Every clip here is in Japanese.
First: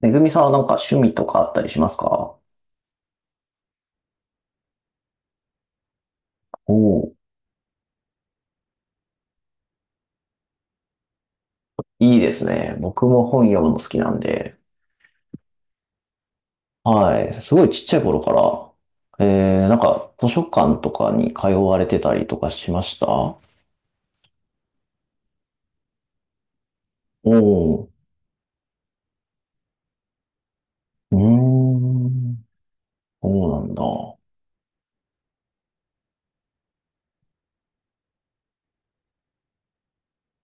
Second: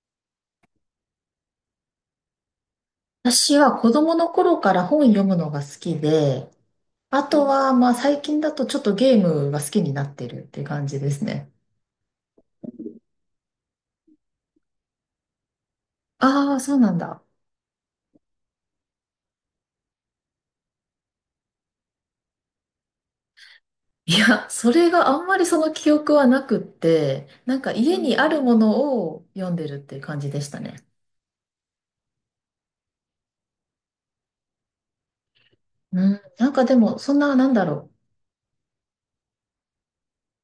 めぐみさんはなんか趣味とかあったりしますか？私は子供の頃から本読むのが好きで、おおあとはまあ最近だとちょっとゲームが好きになってるっていう感じですね。ー、いいですね。僕も本読むの好きなんで。ああ、そうなんはだ。い。すごいちっちゃい頃から、なんか図書館とかに通われてたりとかしましたお？いや、それがあんまりその記憶はなくって、なんかお家にあるものを読んでるっていう感じでしたね。ー、うーん、そうなんだ。うん、なんかでもそんな、なんだろ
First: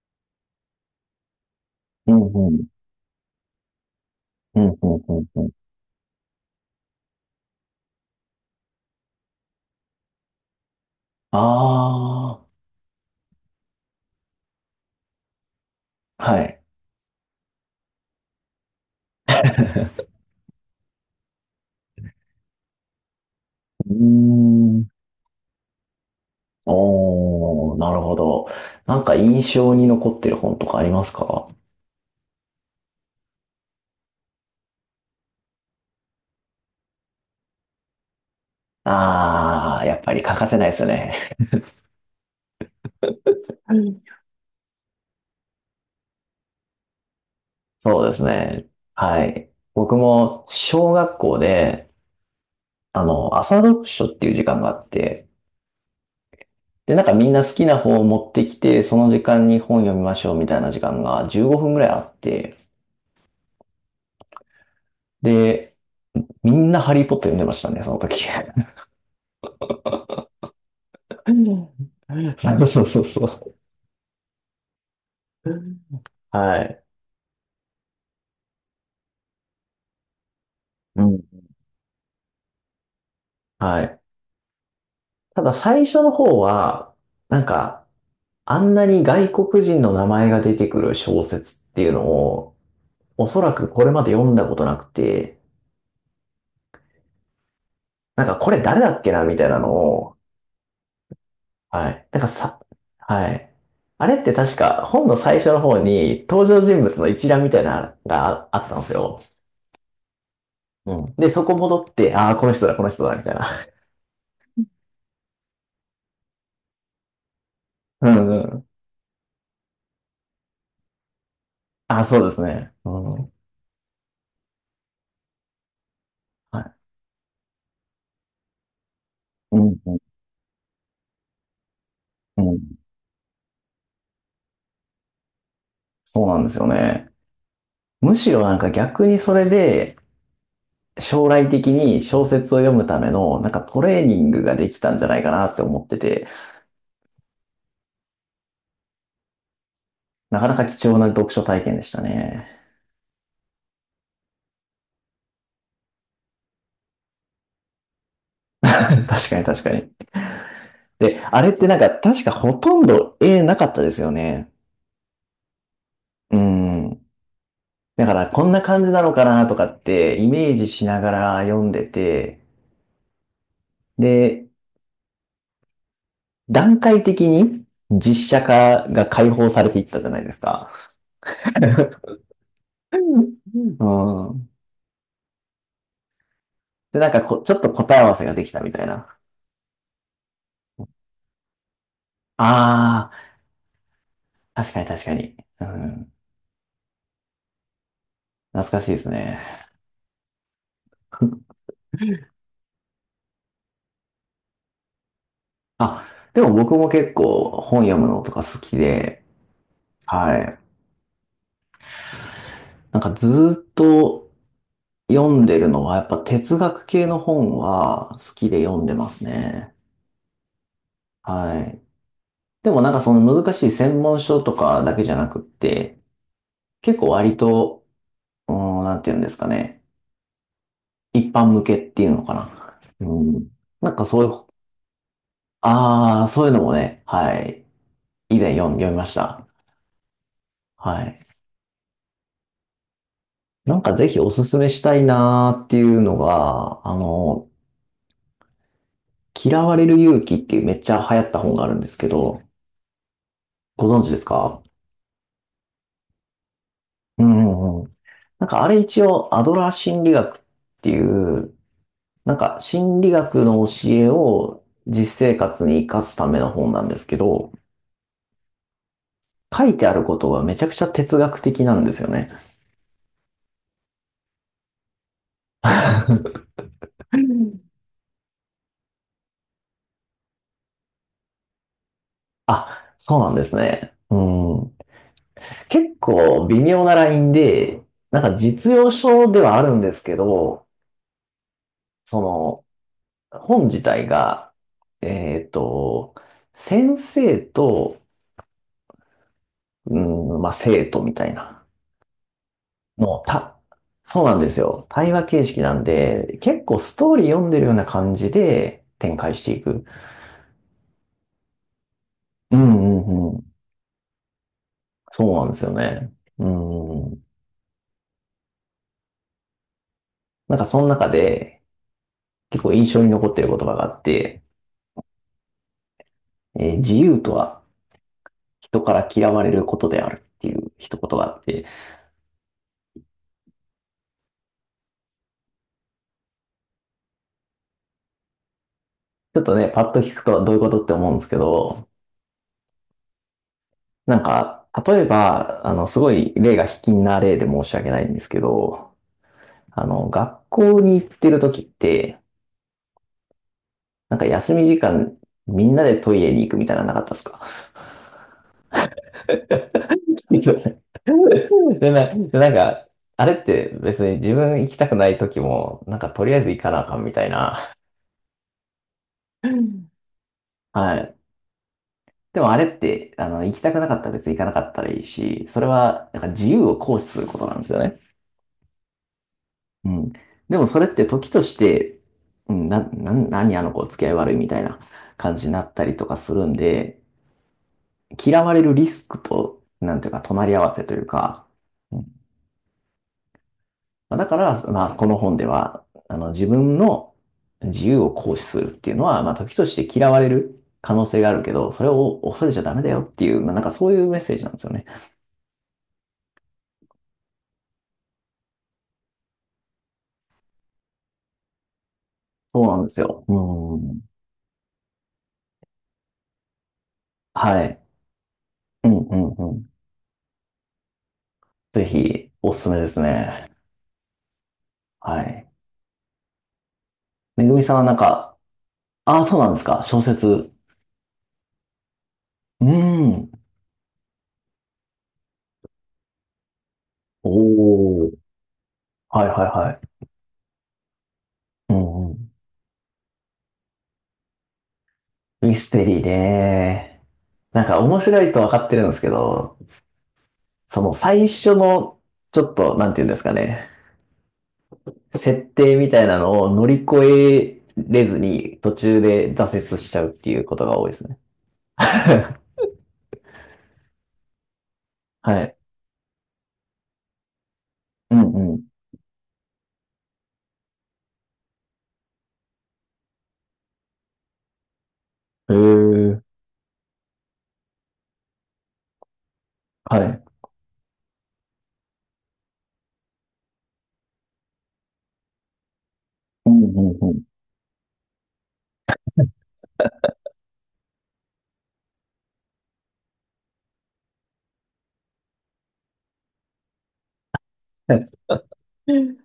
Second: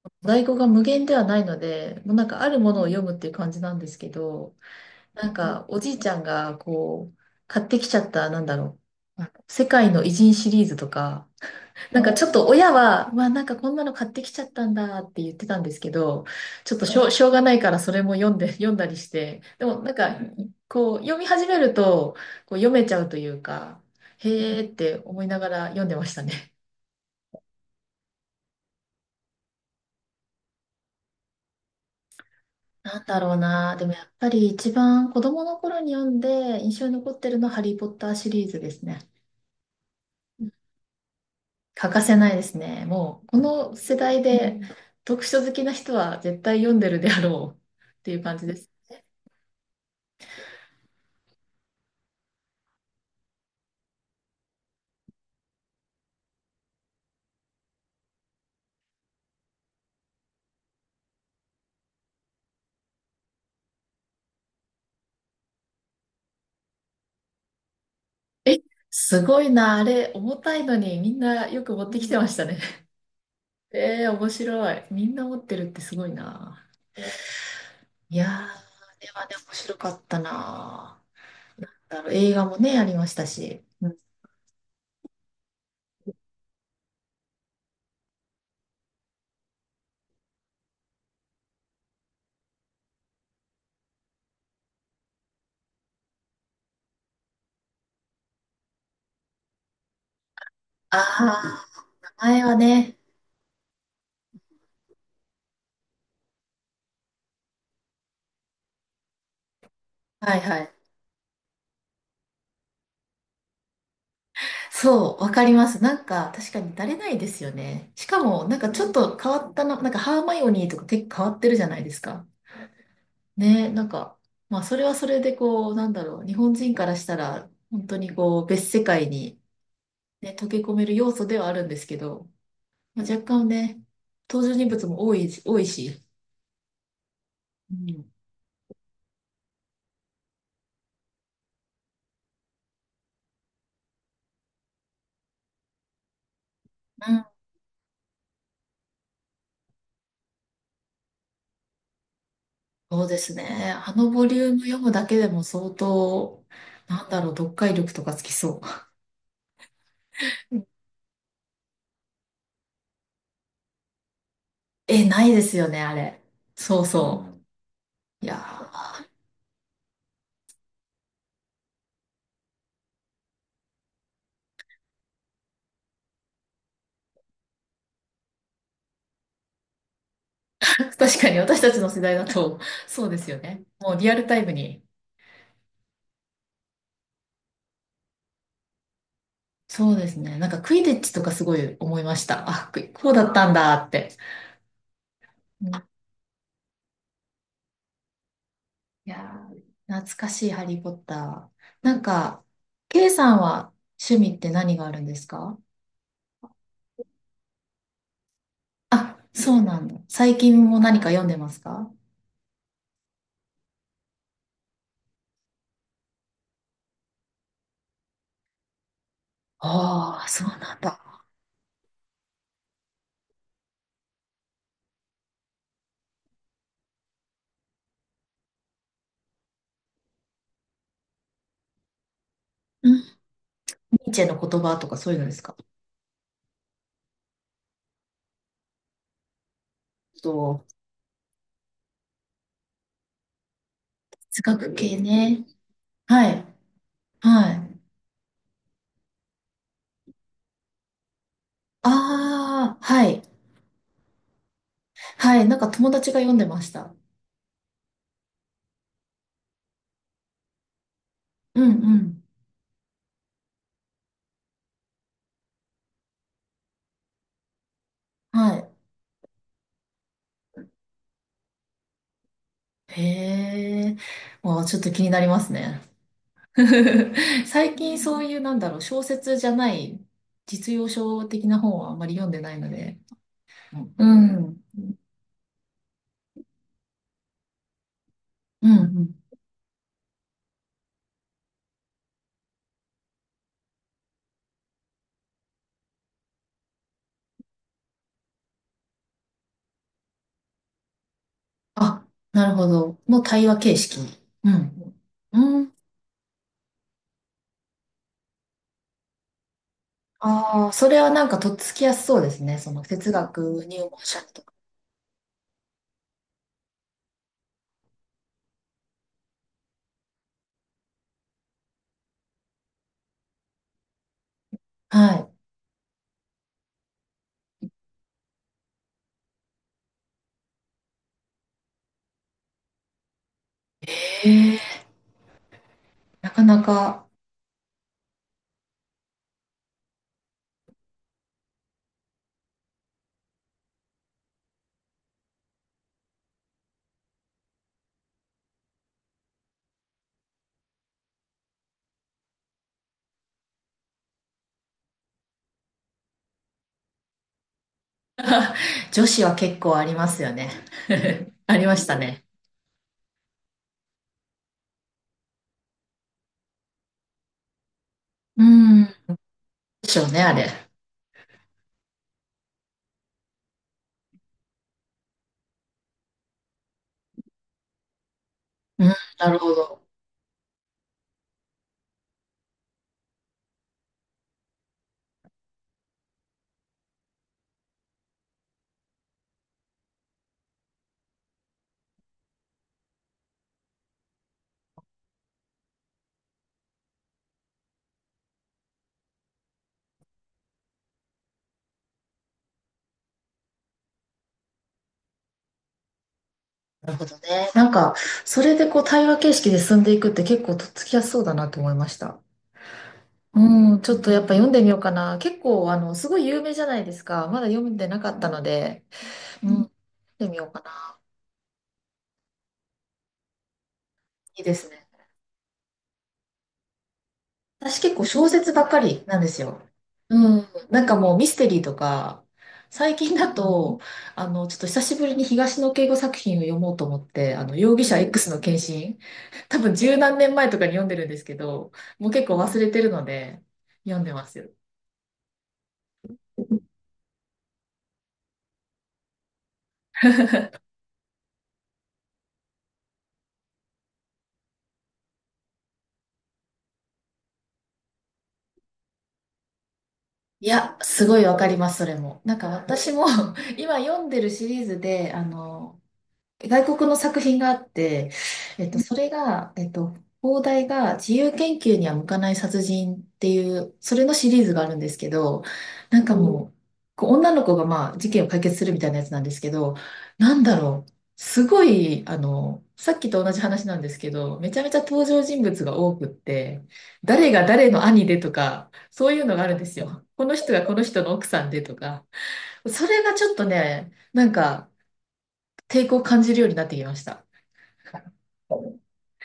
う。在庫が無限ではないので、うもうんなんかあうるん、ものを読むっていう感じなんですけど、うんうんうんなんんうん。かおじいちゃんがこう、買ってきちゃった、なんだろう。あの世界の偉人シリーズとか、あなんかちょっと親は、まあなんかこんなの買ってきちゃったんだって言ってたんですけど、あ、はい。ちょっとしょうがないからそれも読んで、読んだりして、で もなんか、こう読み始めると、こう読めちゃうというか、うーへーっん、て思いながら読んでましたね。おー、なるほど。なんか印象に残ってる本とかありますか？なんだろうな。でもやっぱり一番子供の頃に読んで印象に残ってるのはハリー・ポッターシリーズですね。ああー、やっぱり欠かせないですよね。欠かせないですね。もうこはの世い。代うでうん、読書好きな人は絶対読んでるであろうそっうてでいうす感じでね。す。はい。僕も小学校で、朝読書っていう時間があって、で、なんかみんな好きな本を持ってきて、その時間に本読みましょうみたいな時間が15分ぐらいあって、で、みんなハリーポッター読んでましたね、その時。え、すごいな、あれ、重たいのにみんうなよく持ん。ってきてまし たそね。うそうそうそう。えー、面白い。みんな持ってるってすごいはな。い。いやー、あれはね、面白かったうな。ん。だろう、映画もね、ありましたし。はうん、い。ただ最初の方は、なんか、あんなに外国人の名前が出てくる小説っていうのを、おそらくこれまで読んだことなくて、なんかこれ誰だっけなみたいなのを、あはい。あ、なんか前はさ、ね、はい。あれって確か本の最初の方に登場人物の一覧みたいなのがああったんですよ。はいはい。うん。で、そこ戻って、ああ、この人だ、この人だ、みたいな。そう、わかります。なんか、確かに慣れないですよね。しうかんも、うなんん。かちょっと変わったの、なんかハーマイオニーとか結構変わってるじゃないですあ、そうか。ですね。うん。はい。ね、なんか、まあ、それはそれでこう、なんだろう、日本人からしたら、本当にこう、別世界に、うん、うん、ね、溶け込める要素ではあるんですけど、うん。まあ、若干ね、登場人物も多い、多いし、そうなんですよね。うん、むしろなんか逆にそれで、将来的に小説を読むための、なんかトレーニングができたんじゃないかなって思ってて。うん、なかなか貴重な読書体験でしたね。そうですね。あのボリューム読むだけでも相当、なんだろう、読解力とかつきそ 確かに確かに。う。うん、で、あれってなんか確かほとんど絵なかったですよね。え、ないですよね、あれ。うそうん。そだかう。らいやこんな感じなー、のかなとかってイメージしながら読んでて、で、段階的に実写化が解放されていったじゃないですか。確かに私たちの世 代だと、そうですよね。うもうリアルタイん。ムに。で、なんかちょっと答え合わせができたみたいな。そうですね。なんかクイディッチとかすごい思いました。あ、クイあこうだっあ、たんだって。確かに確かに。うん。懐かしいですいね。やー、懐かしいハリー・ポッター。なんか、ケイさんは趣味って何があるんですか？あ、でも僕も結構本読むのとか好きあ、で、そうなんだ。最はい。近も何か読んでますか？なんかずーっと読んでるのはやっぱ哲学系の本は好きで読んでますね。ああー、そうなんだ。はい。でもなんかその難しい専門書とかだけじゃなくって、結構割と、うーん、なんて言うんですかね。一般向けっていうのかな。うん。うん。なんニかーそチうェいのう、言葉とかそういうのですか？ああ、そういうのもね、はい。以前読みました。そう。はい。なんかぜひおすす哲め学した系いね。なーっていうのはい。が、はい。嫌われる勇気っていうめっちゃ流行った本があるんですけど、ああ、はい。ご存知ですか？はい。なんか友達が読んでました。うんうんうん。なんかあれ一応アドラー心理学っていう、うんうん。なんか心理学の教えを実生活に活かすための本なんですけど、はい。書いてあることがめちゃくちゃ哲学的なんですよね。へえ。もうちょっと気になりますね。最近そういう、なんだろう、小説じゃない、実用書的な本はあんまり読んでないのあ、で。そうなんですね。ううん。ん。結構微妙なラインで、なんかうん、実用うん。書ではあるんですけど、その、本自体が、えっと、先生と、うん、まあ、生徒みたいな。あ、なるほど。のもう、対話形式。そうなんでうすよ。ん。対話形式うなん。んで、結構ストーリー読んでるような感じで展開していく。ああ、それはなんかとっつきやすそうですうね。そのんう哲んうん。学入門者とか。そうなんですよね。うん。なんかその中で結構印象に残ってる言葉があって、は自由とは人から嫌われることであるっていう一言があって、い。なかなか。ちょっとね、パッと聞くとどういうことって思うんですけど、なんか、例えば、すごい例が卑近な例で申し訳ないんですけど、学校に行ってる時って、なんか休み時間、みんなでトイレに行くみたいなのなかったですか？ 女子 は結構ありますよすね。いません。ありま したね。でなんか、あれって別に自分行きたくない時も、なんかとりあえず行かなあかんみたいな。うん。でしょうね、あれ。はい。でもあれって、行きたくなかったら別に行かなかったらいいし、それは、なんか自由を行使することなんですよね。うん、なるほど。うん。でもそれって時として、うん、何あの子付き合い悪いみたいな感じになったりとかするんで、嫌われるリスクと、なんていうか、隣り合わせというか、うんまあだから、まあ、この本では、自分の自由を行使するっていうのは、まあ、時として嫌われる可能性があるけど、それを恐れちゃダメだよっていう、まあ、なんかそういうメッセージなんですよね。なるほどね。なんか、それでこう対話形式で進んでいくって結構とっつきやすそうだなと思いました。そうなんですよ。ううん、ちょん。っとやっぱ読んでみようかな。結構、あの、すごい有名じゃないですか。まだは読んい。でなかったので、うん、うん、うん、う読ん。んでみようかな。ぜひ、おすすめですね。いいですね。はい。めぐみさん私はなん結構小か、説ばっかりなあんあ、でそうすなんですよ。か。小うん。説。なんかもうミステリーとか、うー最近だん。と、あの、ちょっと久しぶりに東野圭吾作品を読もうと思って、あの、容疑者 おお。X の献身、はいはい 多分は十何年前とかに読んでるんですけど、い。うもんううん。結構忘れてるので、読んでますよ。ミステリーね。なんか面白いと分かってるんですけど、その最初の、ちょっと、なんて言うんですかね。設定みたいなのを乗り越えれずに途中で挫折しちゃうっていういことや、が多いですすね。ごいわかります、それも。なんか 私も 今読んでるシリーズで、あはい。の、外国の作品があって、うんうん。えっと、それが、えっと、放題が自由研究には向かない殺人っていう、それのシリーズがあるんですけど、へなんかえ。もう、こう女の子がまあ事件を解決するみたいなやつなんですけど、はい。なんだろう、すごい、あの、さっきと同じ話なんですけど、めちゃめちゃ登場人物が多くっうんて、うん誰が誰の兄でとか、そういうのがあるんですよ。この人がこの人の奥さんでとか、それがちょっとね、なんか抵抗を感じるようになってきました。うん。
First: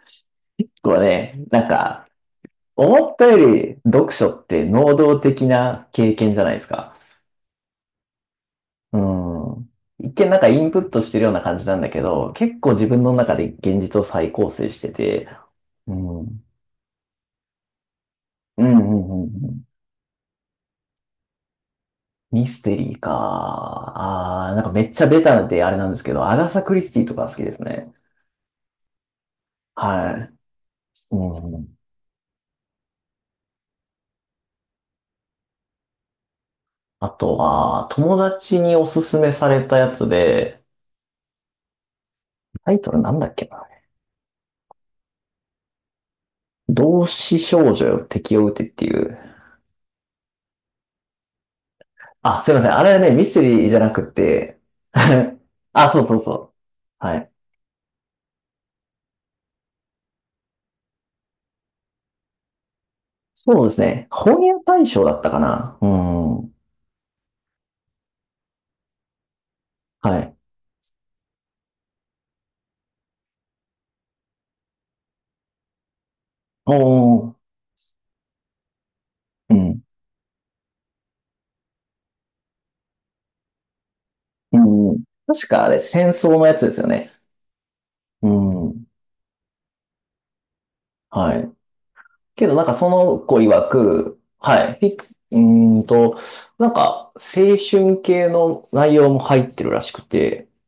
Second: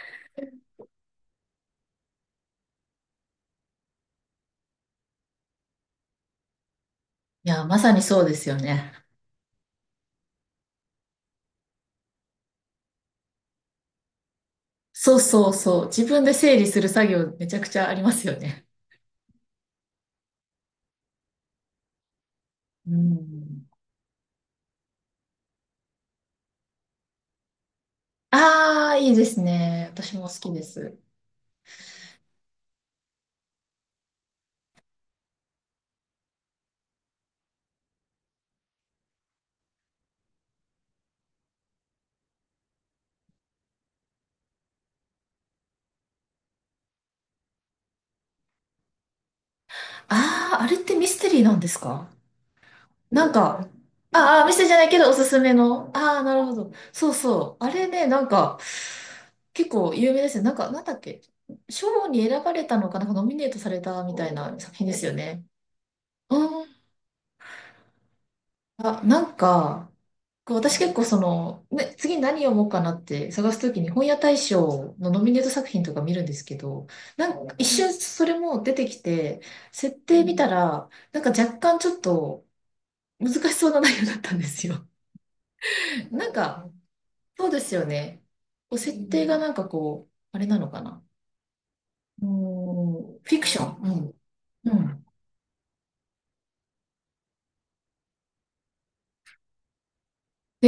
これね、なんか、思ったより読書って能動的な経験じゃないですか。いや、まさにそうですよね。うん。一見なんかインプットしてるような感じなんだけど、結構自分の中で現実を再構成してそうて、そうそう。う自ん。う分でん整理する作業めちゃくちゃありますようね。んうんうんミステうリーか。ん。あー、なんかめっちゃベタであれなんですけど、アガサ・クリスティとか好きですね。ああ、いいですね。私もは好きです。い。うん。あとは、友達におすすめされたやつで、タイトルなんだっけな。同志少女よ敵を撃てっていう、ああ、あれってミステリーなんですか？あ、すいません。あれはね、ミなスんテリか、ーじゃなくあー、あミスて、 テリーじゃないけ どおすすめあ、の。そうそうああ、そなるほど。う。そうはい。そう。あれね、なんか、結構有名ですよ。なんか、なんだっけ。賞に選ばれたのかな、なんかノミネートそうさでれすたね。みたい本屋な作大品で賞すよだったかね。な。うん。うん。あ、なんか、はい。こう私結構その、ね、次何読もうかなって探すときに本屋大賞のノミネート作品とか見るんですけど、なおー。んか一瞬それも出てきて、うん。設定見たら、なんか若干ちょっと難しそうな内容だったんですよ。うん。確かあれ、戦争なんのやつか、ですよね。そうですよね。うこうん。設定がなんかこう、あれなのかな。はい。うーけどなんかそのん、フ子ィクショ曰ン。く、はうい。ん。うフィん。クうーんと、なんか青春系の内容も入ってるらしくて、へ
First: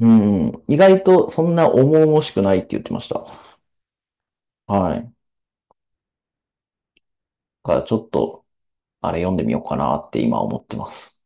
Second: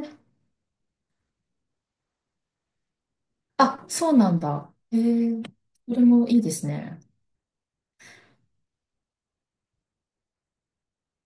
うん。意外とそんな重々しくないって言ってました。あ、そうなんだ。はへい。だえ、それもいいですね。からちょっと、あれ読んでみようかなって今思ってます。